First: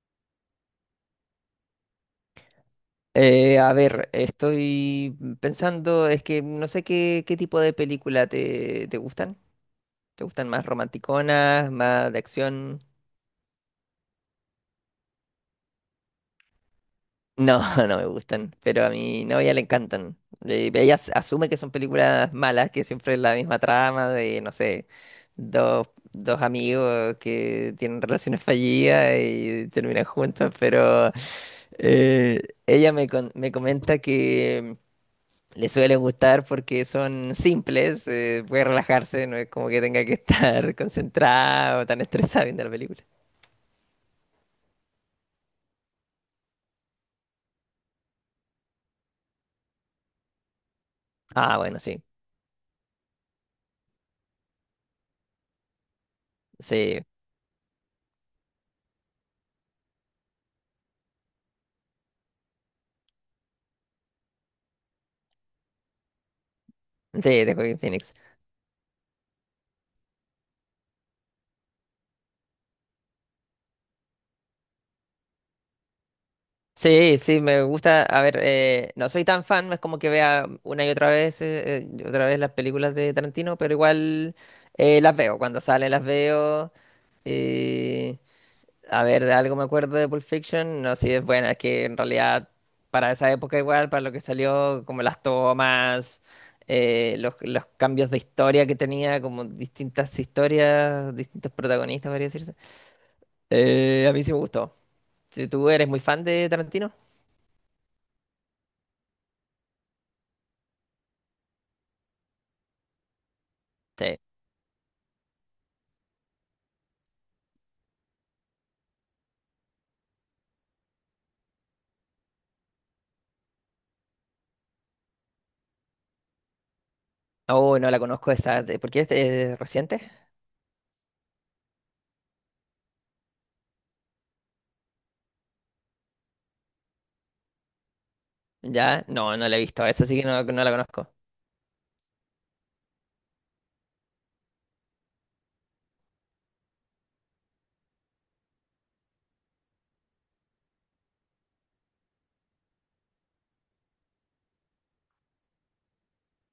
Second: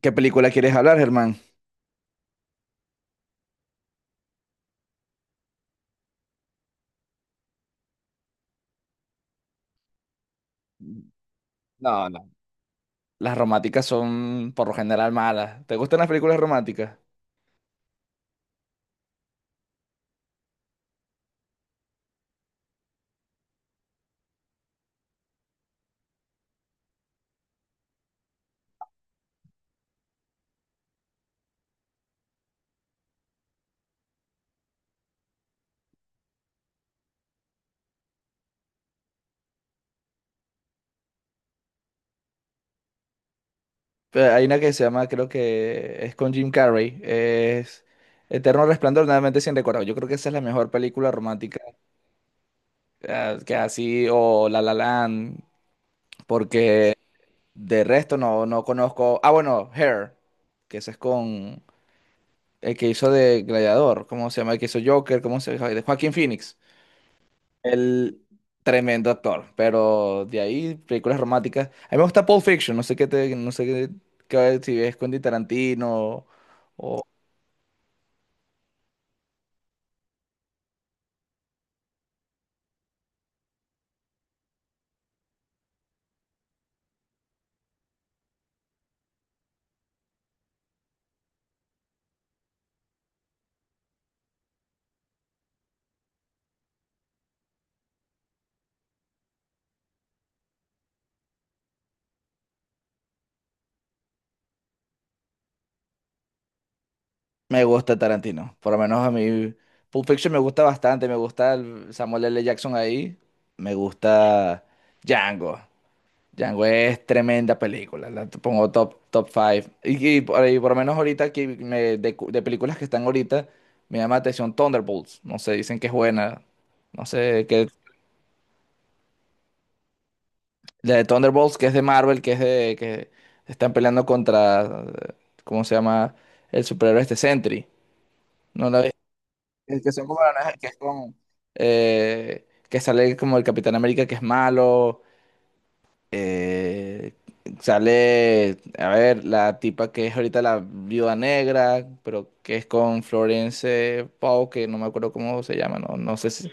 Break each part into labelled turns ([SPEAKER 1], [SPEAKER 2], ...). [SPEAKER 1] ¿Qué película quieres hablar, Germán?
[SPEAKER 2] Estoy pensando, es que no sé qué tipo de película te gustan. ¿Te gustan más romanticonas,
[SPEAKER 1] No,
[SPEAKER 2] más de
[SPEAKER 1] no.
[SPEAKER 2] acción?
[SPEAKER 1] Las románticas son por lo general malas. ¿Te gustan las películas románticas?
[SPEAKER 2] No, no me gustan, pero a mi novia le encantan. Ella asume que son películas malas, que siempre es la misma trama de, no sé, dos amigos que tienen relaciones fallidas y terminan juntos, pero eh, me comenta que le suelen gustar porque son simples, puede relajarse, no es como que tenga que estar concentrado o tan estresado viendo la película.
[SPEAKER 1] Hay una que se llama, creo que es con Jim Carrey. Es Eterno Resplandor, de una mente sin recuerdo. Yo creo que esa es la mejor película
[SPEAKER 2] Ah,
[SPEAKER 1] romántica
[SPEAKER 2] bueno, sí,
[SPEAKER 1] que así, o La La Land, porque
[SPEAKER 2] sí,
[SPEAKER 1] de resto no conozco. Ah, bueno, Hair, que ese es con el que hizo de Gladiador. ¿Cómo se llama? El que hizo Joker, ¿cómo se llama? De Joaquin Phoenix.
[SPEAKER 2] sí, de Joaquin Phoenix.
[SPEAKER 1] El tremendo actor, pero de ahí películas románticas. A mí me gusta Pulp Fiction, no sé qué, si ves Quentin Tarantino o
[SPEAKER 2] Sí, sí, me gusta, a ver, no soy tan fan, no es como que vea una y otra vez las películas de Tarantino, pero igual las veo, cuando salen las veo. eh, A ver, de algo me acuerdo de Pulp Fiction. No, sí es buena, es que en realidad para esa época igual, para lo que salió, como las tomas, los cambios de historia que tenía, como distintas historias, distintos protagonistas, podría decirse. A mí sí me gustó. Si ¿tú eres muy fan de Tarantino?
[SPEAKER 1] me gusta Tarantino. Por lo menos a mí Pulp Fiction me gusta bastante, me gusta el Samuel L. Jackson ahí, me
[SPEAKER 2] Sí.
[SPEAKER 1] gusta Django. Django es tremenda película, pongo top top five. Y por ahí, por lo menos ahorita que me- de, cu- de películas que están ahorita me llama la atención Thunderbolts, no sé, dicen que es buena. No sé, ¿qué?
[SPEAKER 2] Oh, no la conozco esa. ¿Por qué es reciente?
[SPEAKER 1] La de Thunderbolts, que es de Marvel, que es de que están peleando contra, eh, ¿cómo se llama? El superhéroe este Sentry. ¿No la ves?
[SPEAKER 2] Ya, no, no la he
[SPEAKER 1] Es
[SPEAKER 2] visto.
[SPEAKER 1] que son
[SPEAKER 2] Esa sí
[SPEAKER 1] como
[SPEAKER 2] que no,
[SPEAKER 1] la
[SPEAKER 2] no
[SPEAKER 1] que
[SPEAKER 2] la
[SPEAKER 1] es
[SPEAKER 2] conozco.
[SPEAKER 1] con, que sale como el Capitán América que es malo. eh, Sale, a ver, la tipa que es ahorita la Viuda Negra, pero que es con Florence Pugh, que no me acuerdo cómo se llama. No, no sé si,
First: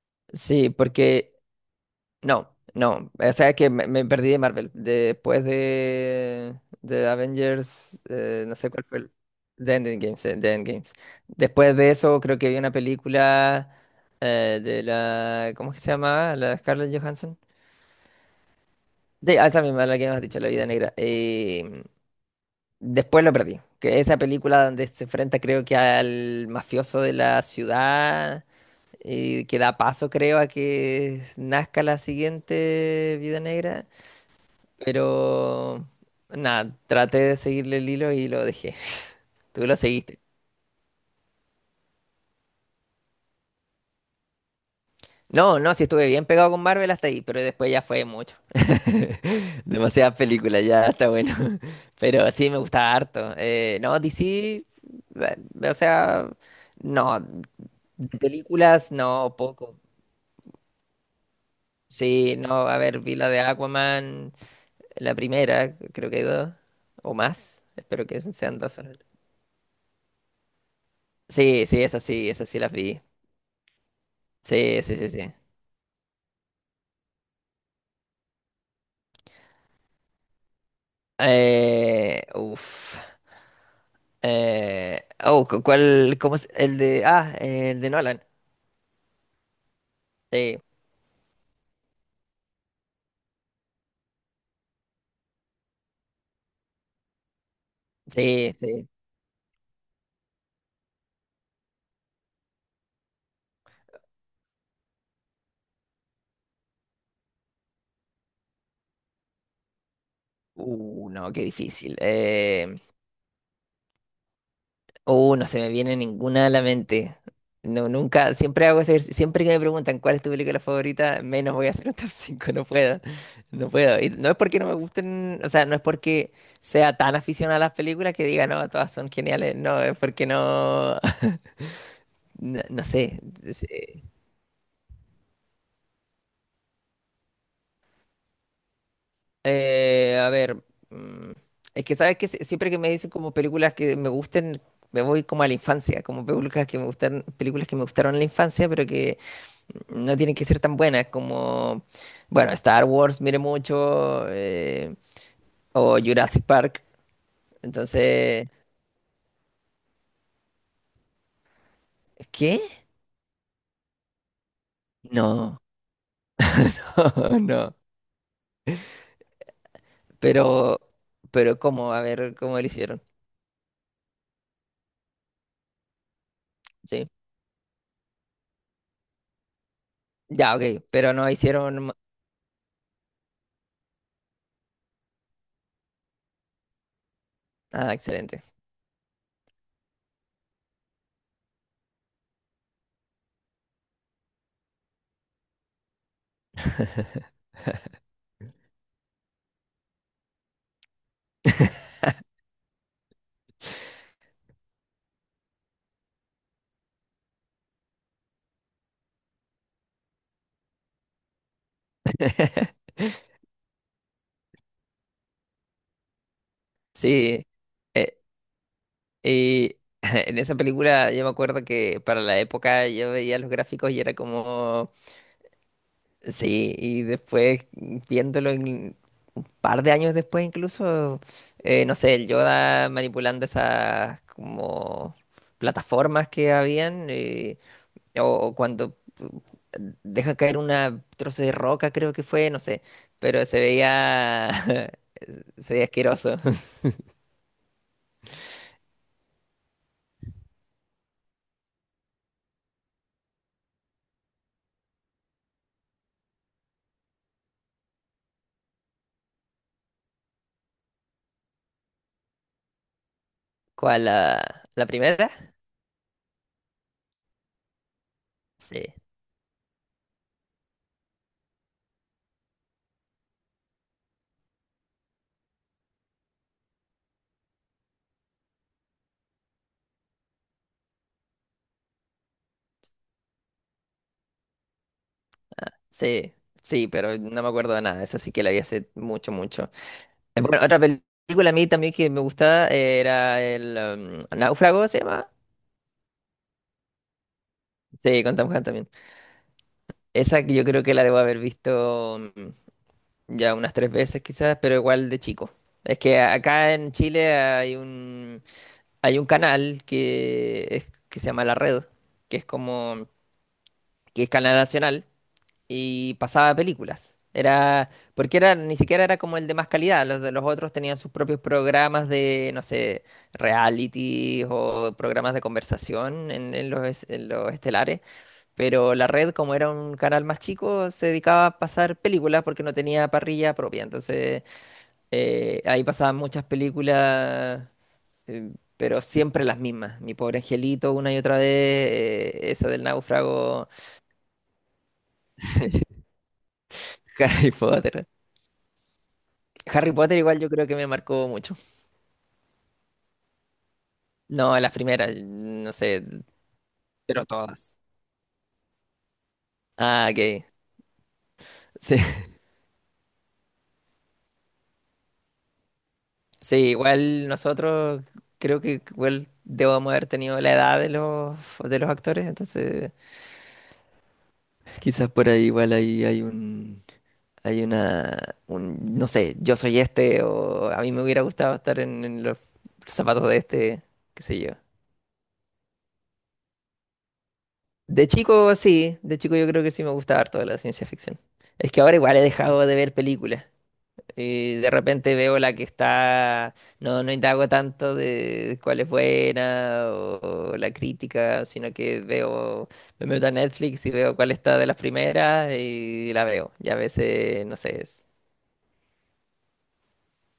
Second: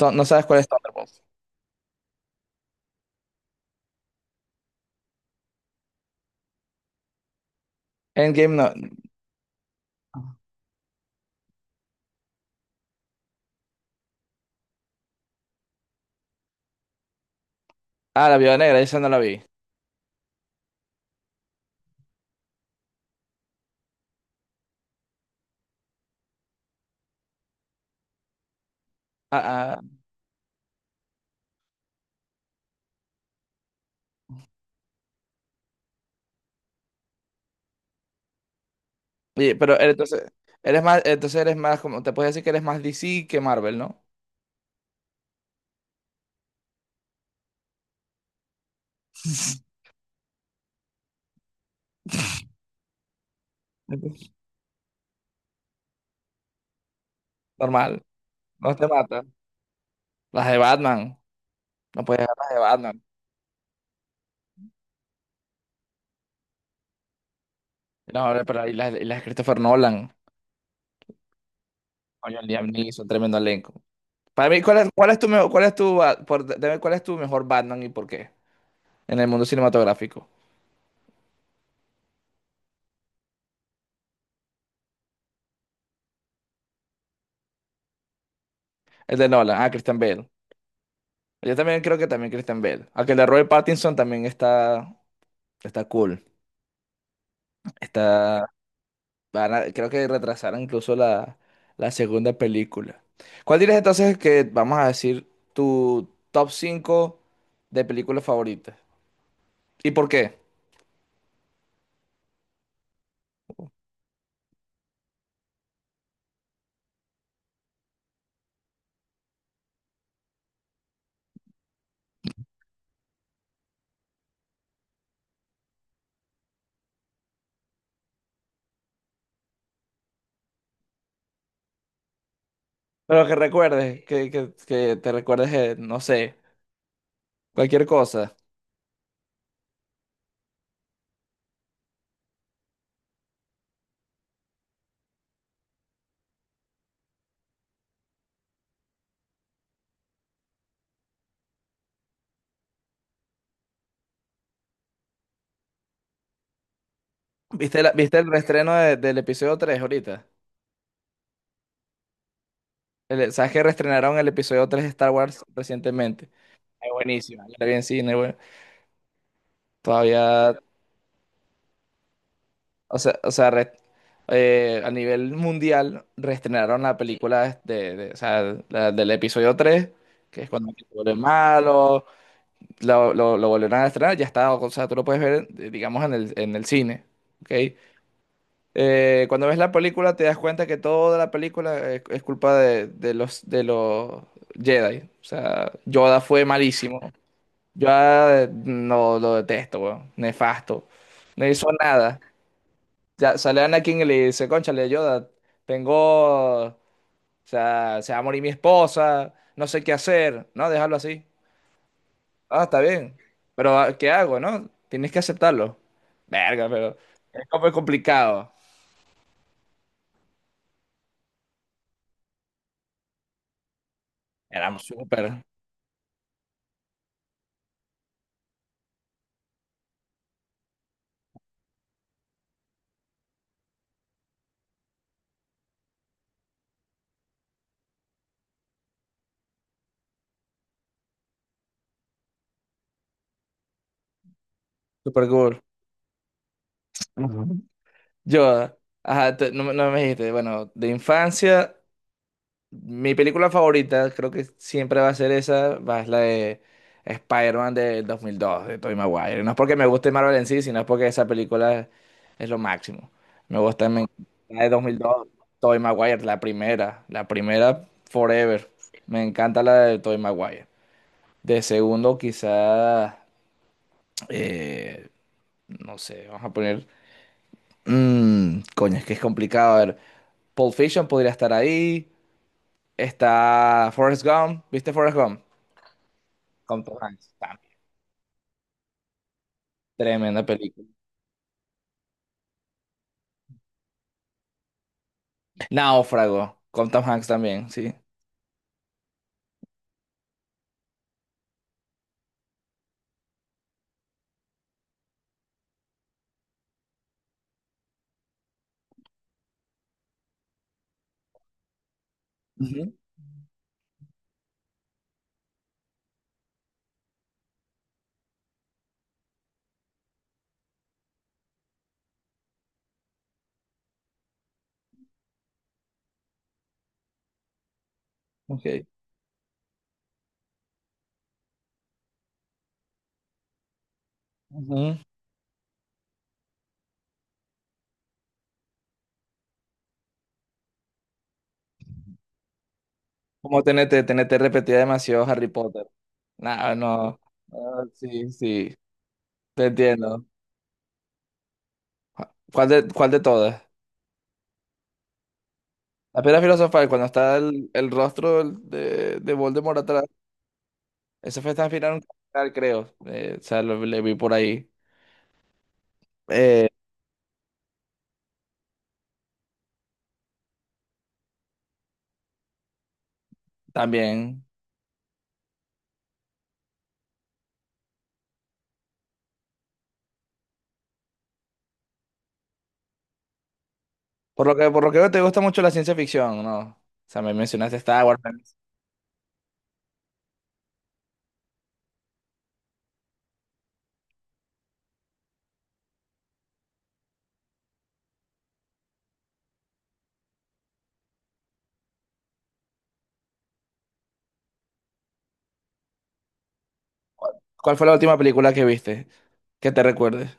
[SPEAKER 1] no, no sabes cuál es
[SPEAKER 2] Sí,
[SPEAKER 1] Thunderbolts.
[SPEAKER 2] porque no, no. O sea que me perdí de Marvel. Después de Avengers,
[SPEAKER 1] Endgame
[SPEAKER 2] no sé
[SPEAKER 1] no.
[SPEAKER 2] cuál fue el. The Endgames, The Endgames. Después de eso, creo que había una película de la. ¿Cómo es que se llamaba? La de Scarlett Johansson.
[SPEAKER 1] Ah, la Viuda Negra, esa no la
[SPEAKER 2] Sí,
[SPEAKER 1] vi.
[SPEAKER 2] a esa misma, la que hemos dicho, La Vida Negra. Después lo perdí. Que esa película donde se enfrenta, creo que al mafioso de la ciudad. Y que
[SPEAKER 1] Ah,
[SPEAKER 2] da
[SPEAKER 1] ah.
[SPEAKER 2] paso, creo, a que nazca la siguiente Vida Negra. Pero nada, traté de seguirle el hilo y lo dejé.
[SPEAKER 1] Oye,
[SPEAKER 2] Tú
[SPEAKER 1] pero
[SPEAKER 2] lo
[SPEAKER 1] eres-
[SPEAKER 2] seguiste.
[SPEAKER 1] entonces, entonces eres más como, te puedes decir que eres más DC que Marvel, ¿no?
[SPEAKER 2] No, no, sí estuve bien pegado con Marvel hasta ahí, pero después ya fue mucho. Demasiadas películas, ya está bueno. Pero sí, me gustaba harto. No, DC, eh, o sea, no,
[SPEAKER 1] Normal,
[SPEAKER 2] de
[SPEAKER 1] no te
[SPEAKER 2] películas
[SPEAKER 1] mata.
[SPEAKER 2] no, poco.
[SPEAKER 1] Las de Batman, no puedes ver
[SPEAKER 2] Sí,
[SPEAKER 1] las de
[SPEAKER 2] no, a ver,
[SPEAKER 1] Batman.
[SPEAKER 2] vi la de Aquaman, la primera, creo que hay dos, o más. Espero que
[SPEAKER 1] No,
[SPEAKER 2] sean
[SPEAKER 1] pero ahí
[SPEAKER 2] dos
[SPEAKER 1] las, y
[SPEAKER 2] solamente.
[SPEAKER 1] las de Christopher Nolan,
[SPEAKER 2] Sí, sí, esas sí,
[SPEAKER 1] coño, el
[SPEAKER 2] esas sí
[SPEAKER 1] Liam
[SPEAKER 2] las vi.
[SPEAKER 1] Neeson, tremendo elenco. Para mí,
[SPEAKER 2] Sí, sí, sí,
[SPEAKER 1] cuál es tu
[SPEAKER 2] sí.
[SPEAKER 1] mejor, cuál es tu, dime cuál es tu mejor Batman y por qué? En el mundo cinematográfico.
[SPEAKER 2] Eh, uf. ¿Cuál? ¿Cómo es? El de. Ah, el de Nolan.
[SPEAKER 1] El de Nolan, ah, Christian Bale.
[SPEAKER 2] Sí,
[SPEAKER 1] Yo también creo que también Christian Bale. Aunque el de Robert Pattinson también está, está cool. Está.
[SPEAKER 2] sí, sí.
[SPEAKER 1] Creo que retrasaron incluso la, la segunda película. ¿Cuál dirías entonces que vamos a decir tu top 5 de películas favoritas? ¿Y por qué?
[SPEAKER 2] No, qué difícil. No se me viene ninguna a la mente. No, nunca, siempre hago ese ejercicio. Siempre que me preguntan cuál es tu película favorita, menos voy a hacer un top 5. No puedo. No puedo. Y no es porque no me gusten, o sea, no es porque sea tan aficionado a las películas que diga, no, todas son geniales. No, es porque no. No, no sé.
[SPEAKER 1] Pero que recuerdes, que te recuerdes, no sé, cualquier cosa.
[SPEAKER 2] A ver, mm, es que sabes que siempre que me dicen como películas que me gusten, me voy como a la infancia, como películas que me gustan, películas que me gustaron en la infancia, pero que no tienen que ser tan buenas, como, bueno, Star Wars, mire mucho, o Jurassic Park.
[SPEAKER 1] ¿Viste, viste el
[SPEAKER 2] Entonces,
[SPEAKER 1] reestreno del episodio 3 ahorita?
[SPEAKER 2] ¿qué?
[SPEAKER 1] ¿Sabes que reestrenaron el episodio 3 de Star Wars
[SPEAKER 2] No,
[SPEAKER 1] recientemente? Es
[SPEAKER 2] no,
[SPEAKER 1] buenísima, yo la vi
[SPEAKER 2] no.
[SPEAKER 1] en cine. Bueno, todavía.
[SPEAKER 2] Pero, pero ¿cómo? A ver, ¿cómo lo
[SPEAKER 1] O
[SPEAKER 2] hicieron?
[SPEAKER 1] sea, o sea, re- a nivel mundial reestrenaron la
[SPEAKER 2] Sí.
[SPEAKER 1] película o sea, la del episodio 3, que es
[SPEAKER 2] Ya,
[SPEAKER 1] cuando se
[SPEAKER 2] ok, pero
[SPEAKER 1] vuelve
[SPEAKER 2] no hicieron...
[SPEAKER 1] malo, lo volvieron a estrenar, ya está. O sea, tú lo puedes ver, digamos, en el cine, ¿ok?
[SPEAKER 2] Ah, excelente.
[SPEAKER 1] Cuando ves la película te das cuenta que toda la película es culpa de los Jedi. O sea, Yoda fue malísimo. Yoda no lo detesto, weón, nefasto, no hizo nada. Ya sale Anakin y le dice, cónchale, Yoda, tengo, o sea, se va a morir mi esposa, no sé qué hacer. No, déjalo así. Ah, está bien, pero ah, ¿qué hago, no? Tienes que aceptarlo. Verga, pero
[SPEAKER 2] Sí,
[SPEAKER 1] es como
[SPEAKER 2] eh,
[SPEAKER 1] complicado.
[SPEAKER 2] y en esa película yo me acuerdo que para la época yo veía los gráficos y era
[SPEAKER 1] Éramos
[SPEAKER 2] como,
[SPEAKER 1] súper,
[SPEAKER 2] sí, y después viéndolo un par de años después incluso, no sé, el Yoda manipulando esas como plataformas que habían, o cuando deja caer una trozo de roca creo que fue, no sé, pero se veía,
[SPEAKER 1] súper cool.
[SPEAKER 2] se veía asqueroso.
[SPEAKER 1] Ujú. Yoda, ajá, no, me no me dijiste, bueno, de infancia. Mi película favorita creo que siempre va a ser esa, va es la de Spider-Man del 2002, de Tobey Maguire. No es porque me guste Marvel en sí, sino es porque esa película es lo máximo. Me gusta, me
[SPEAKER 2] ¿Cuál?
[SPEAKER 1] encanta la
[SPEAKER 2] ¿La,
[SPEAKER 1] de
[SPEAKER 2] la
[SPEAKER 1] 2002,
[SPEAKER 2] primera?
[SPEAKER 1] Tobey Maguire, la primera forever.
[SPEAKER 2] Sí.
[SPEAKER 1] Me encanta la de Tobey Maguire. De segundo quizá, eh, no sé, vamos a poner... coño, es que es complicado. A ver, Pulp Fiction podría estar ahí. Está Forrest Gump. ¿Viste Forrest Gump?
[SPEAKER 2] Sí,
[SPEAKER 1] Con
[SPEAKER 2] sí,
[SPEAKER 1] Tom
[SPEAKER 2] pero
[SPEAKER 1] Hanks
[SPEAKER 2] no me
[SPEAKER 1] también.
[SPEAKER 2] acuerdo de nada. Esa sí que la vi hace mucho, mucho.
[SPEAKER 1] Tremenda
[SPEAKER 2] Bueno, otra
[SPEAKER 1] película.
[SPEAKER 2] película a mí también que me gustaba era el Náufrago, ¿se llama?
[SPEAKER 1] Náufrago, con Tom Hanks también, sí.
[SPEAKER 2] Sí, con Tom Hanks también. Esa que yo creo que la debo haber visto ya unas tres veces quizás, pero igual de chico. Es que acá en Chile hay un canal que se llama La Red, que es
[SPEAKER 1] Ujú.
[SPEAKER 2] como que es canal nacional y pasaba películas. Era, porque era, ni siquiera era como el de más calidad, los de los otros tenían sus propios programas de, no sé, reality o programas de conversación en los, en los estelares,
[SPEAKER 1] Ok.
[SPEAKER 2] pero la red, como era un canal más chico, se dedicaba a pasar películas porque no tenía parrilla propia, entonces
[SPEAKER 1] Ujú.
[SPEAKER 2] ahí pasaban muchas películas, eh, pero siempre las mismas. Mi pobre angelito, una y otra vez, esa del
[SPEAKER 1] Como
[SPEAKER 2] náufrago,
[SPEAKER 1] TNT, TNT repetía demasiado Harry Potter. No, no.
[SPEAKER 2] Harry
[SPEAKER 1] Ah,
[SPEAKER 2] Potter.
[SPEAKER 1] sí, sí. Te
[SPEAKER 2] Harry Potter
[SPEAKER 1] entiendo.
[SPEAKER 2] igual yo creo que me marcó mucho.
[SPEAKER 1] Cuál de todas?
[SPEAKER 2] No, las primeras, no sé.
[SPEAKER 1] La piedra filosofal, cuando
[SPEAKER 2] Pero
[SPEAKER 1] está
[SPEAKER 2] todas.
[SPEAKER 1] el rostro de Voldemort atrás.
[SPEAKER 2] Ah, ok.
[SPEAKER 1] Eso fue tan
[SPEAKER 2] Sí,
[SPEAKER 1] final, creo. O sea, le vi por ahí.
[SPEAKER 2] sí,
[SPEAKER 1] Eh,
[SPEAKER 2] igual nosotros creo que igual debemos haber tenido la edad de los actores, entonces
[SPEAKER 1] También.
[SPEAKER 2] quizás por ahí igual ahí hay un hay una un no sé, yo soy este o a mí me hubiera gustado estar en los zapatos de este, qué sé yo.
[SPEAKER 1] Por lo que veo, te gusta mucho la ciencia ficción, ¿no? O sea, me mencionaste Star
[SPEAKER 2] De
[SPEAKER 1] Wars.
[SPEAKER 2] chico sí, de chico yo creo que sí me gustaba harto la ciencia ficción. Es que ahora igual he dejado de ver películas. Y de repente veo la que está, no, no indago tanto de cuál es buena o la crítica, sino que veo, me meto a Netflix y veo cuál está de las primeras y la veo. Y a veces, no
[SPEAKER 1] ¿Cuál
[SPEAKER 2] sé,
[SPEAKER 1] fue la
[SPEAKER 2] es-
[SPEAKER 1] última película que viste? Que te recuerdes.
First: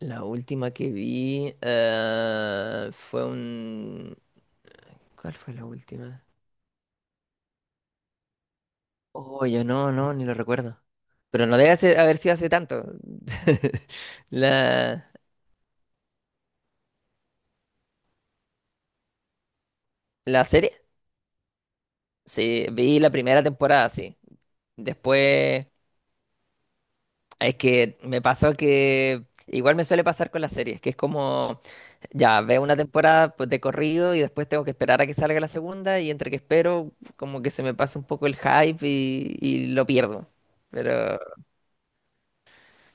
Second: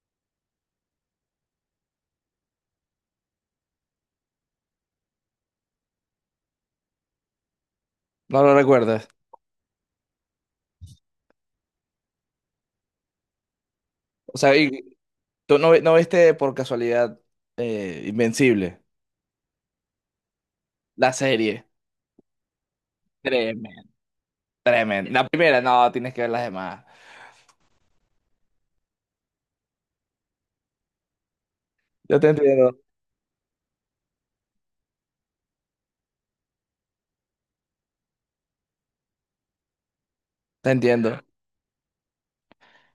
[SPEAKER 2] la última que vi fue un... ¿Cuál fue la última?
[SPEAKER 1] No lo recuerdas.
[SPEAKER 2] Oh, yo no, no, ni lo recuerdo. Pero no debe ser, haber sido hace tanto.
[SPEAKER 1] O sea, y
[SPEAKER 2] La,
[SPEAKER 1] tú no, no viste por casualidad Invencible,
[SPEAKER 2] la serie.
[SPEAKER 1] la serie.
[SPEAKER 2] Sí, vi la primera
[SPEAKER 1] Tremendo,
[SPEAKER 2] temporada, sí.
[SPEAKER 1] tremendo. La primera,
[SPEAKER 2] Después,
[SPEAKER 1] no, tienes que ver las demás.
[SPEAKER 2] es que me pasó que igual me suele pasar con las series, que es como,
[SPEAKER 1] Yo te
[SPEAKER 2] ya veo una
[SPEAKER 1] entiendo.
[SPEAKER 2] temporada pues, de corrido y después tengo que esperar a que salga la segunda y entre que espero, como que se me pasa un poco el hype y lo pierdo.
[SPEAKER 1] Te
[SPEAKER 2] Pero
[SPEAKER 1] entiendo.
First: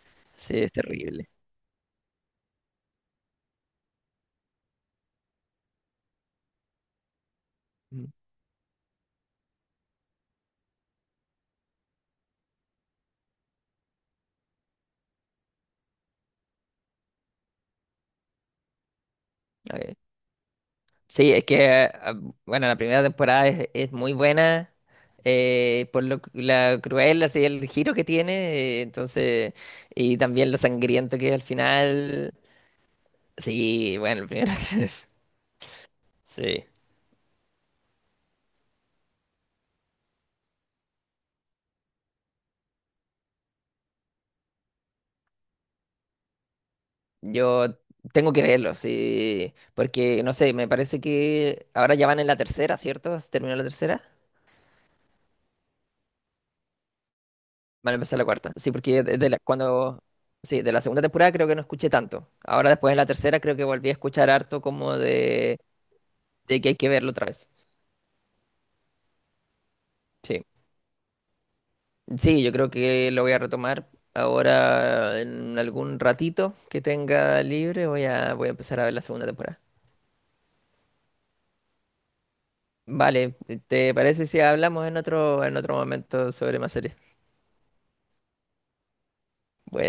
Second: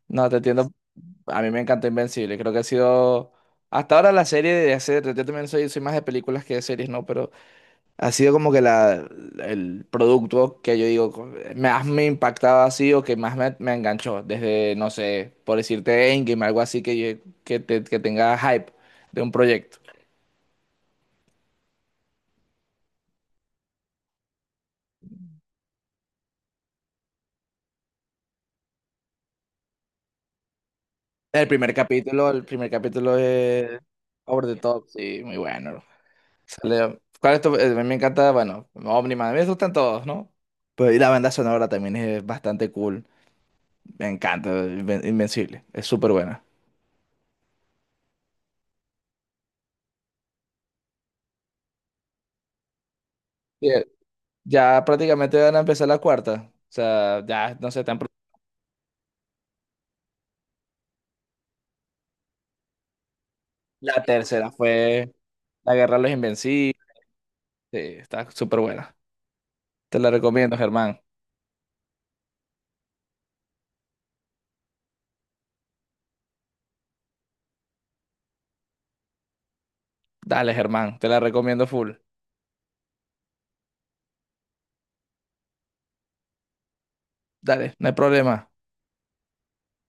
[SPEAKER 1] No, te
[SPEAKER 2] sí,
[SPEAKER 1] entiendo.
[SPEAKER 2] es terrible.
[SPEAKER 1] A mí me encanta Invencible. Creo que ha sido hasta ahora la serie de hacer. Yo también soy, soy más de películas que de series, ¿no?
[SPEAKER 2] Mm,
[SPEAKER 1] Ha sido como que la, el producto que yo digo, más me impactaba así, o que más me, me enganchó, desde, no sé, por decirte Endgame, algo así que, que tenga hype de un proyecto.
[SPEAKER 2] ok. Sí, es que, ah, bueno, la primera temporada es muy buena. La cruel, así el giro que tiene, y también lo sangriento que es al final.
[SPEAKER 1] El primer capítulo es
[SPEAKER 2] Sí, bueno, el
[SPEAKER 1] Over
[SPEAKER 2] primero.
[SPEAKER 1] the Top, sí, muy bueno.
[SPEAKER 2] Sí.
[SPEAKER 1] ¿Cuál es tu- me encanta, bueno, Omniman? A mí me gustan todos, ¿no? Pero y la banda sonora también es bastante cool. Me encanta, Invencible, es súper buena.
[SPEAKER 2] Yo tengo que verlo, sí. Porque, no sé, me parece que ahora ya van en la tercera, ¿cierto? ¿Se terminó la tercera?
[SPEAKER 1] Ya prácticamente van a empezar la cuarta. O sea, ya no sé
[SPEAKER 2] Van a
[SPEAKER 1] tan
[SPEAKER 2] empezar la cuarta. Sí, porque cuando. Sí, de la segunda temporada creo que no escuché tanto. Ahora después de la tercera creo que volví a
[SPEAKER 1] La
[SPEAKER 2] escuchar
[SPEAKER 1] tercera
[SPEAKER 2] harto como
[SPEAKER 1] fue La Guerra de los
[SPEAKER 2] de que
[SPEAKER 1] Invencibles.
[SPEAKER 2] hay que verlo otra vez.
[SPEAKER 1] Sí, está súper buena. Te la
[SPEAKER 2] Sí.
[SPEAKER 1] recomiendo, Germán.
[SPEAKER 2] Sí, yo creo que lo voy a retomar ahora en algún ratito que tenga libre. Voy a empezar a ver la segunda temporada.
[SPEAKER 1] Dale, Germán, te la recomiendo full.
[SPEAKER 2] Vale, ¿te parece si hablamos en otro momento sobre más series?
[SPEAKER 1] Dale, no hay problema.
[SPEAKER 2] Bueno,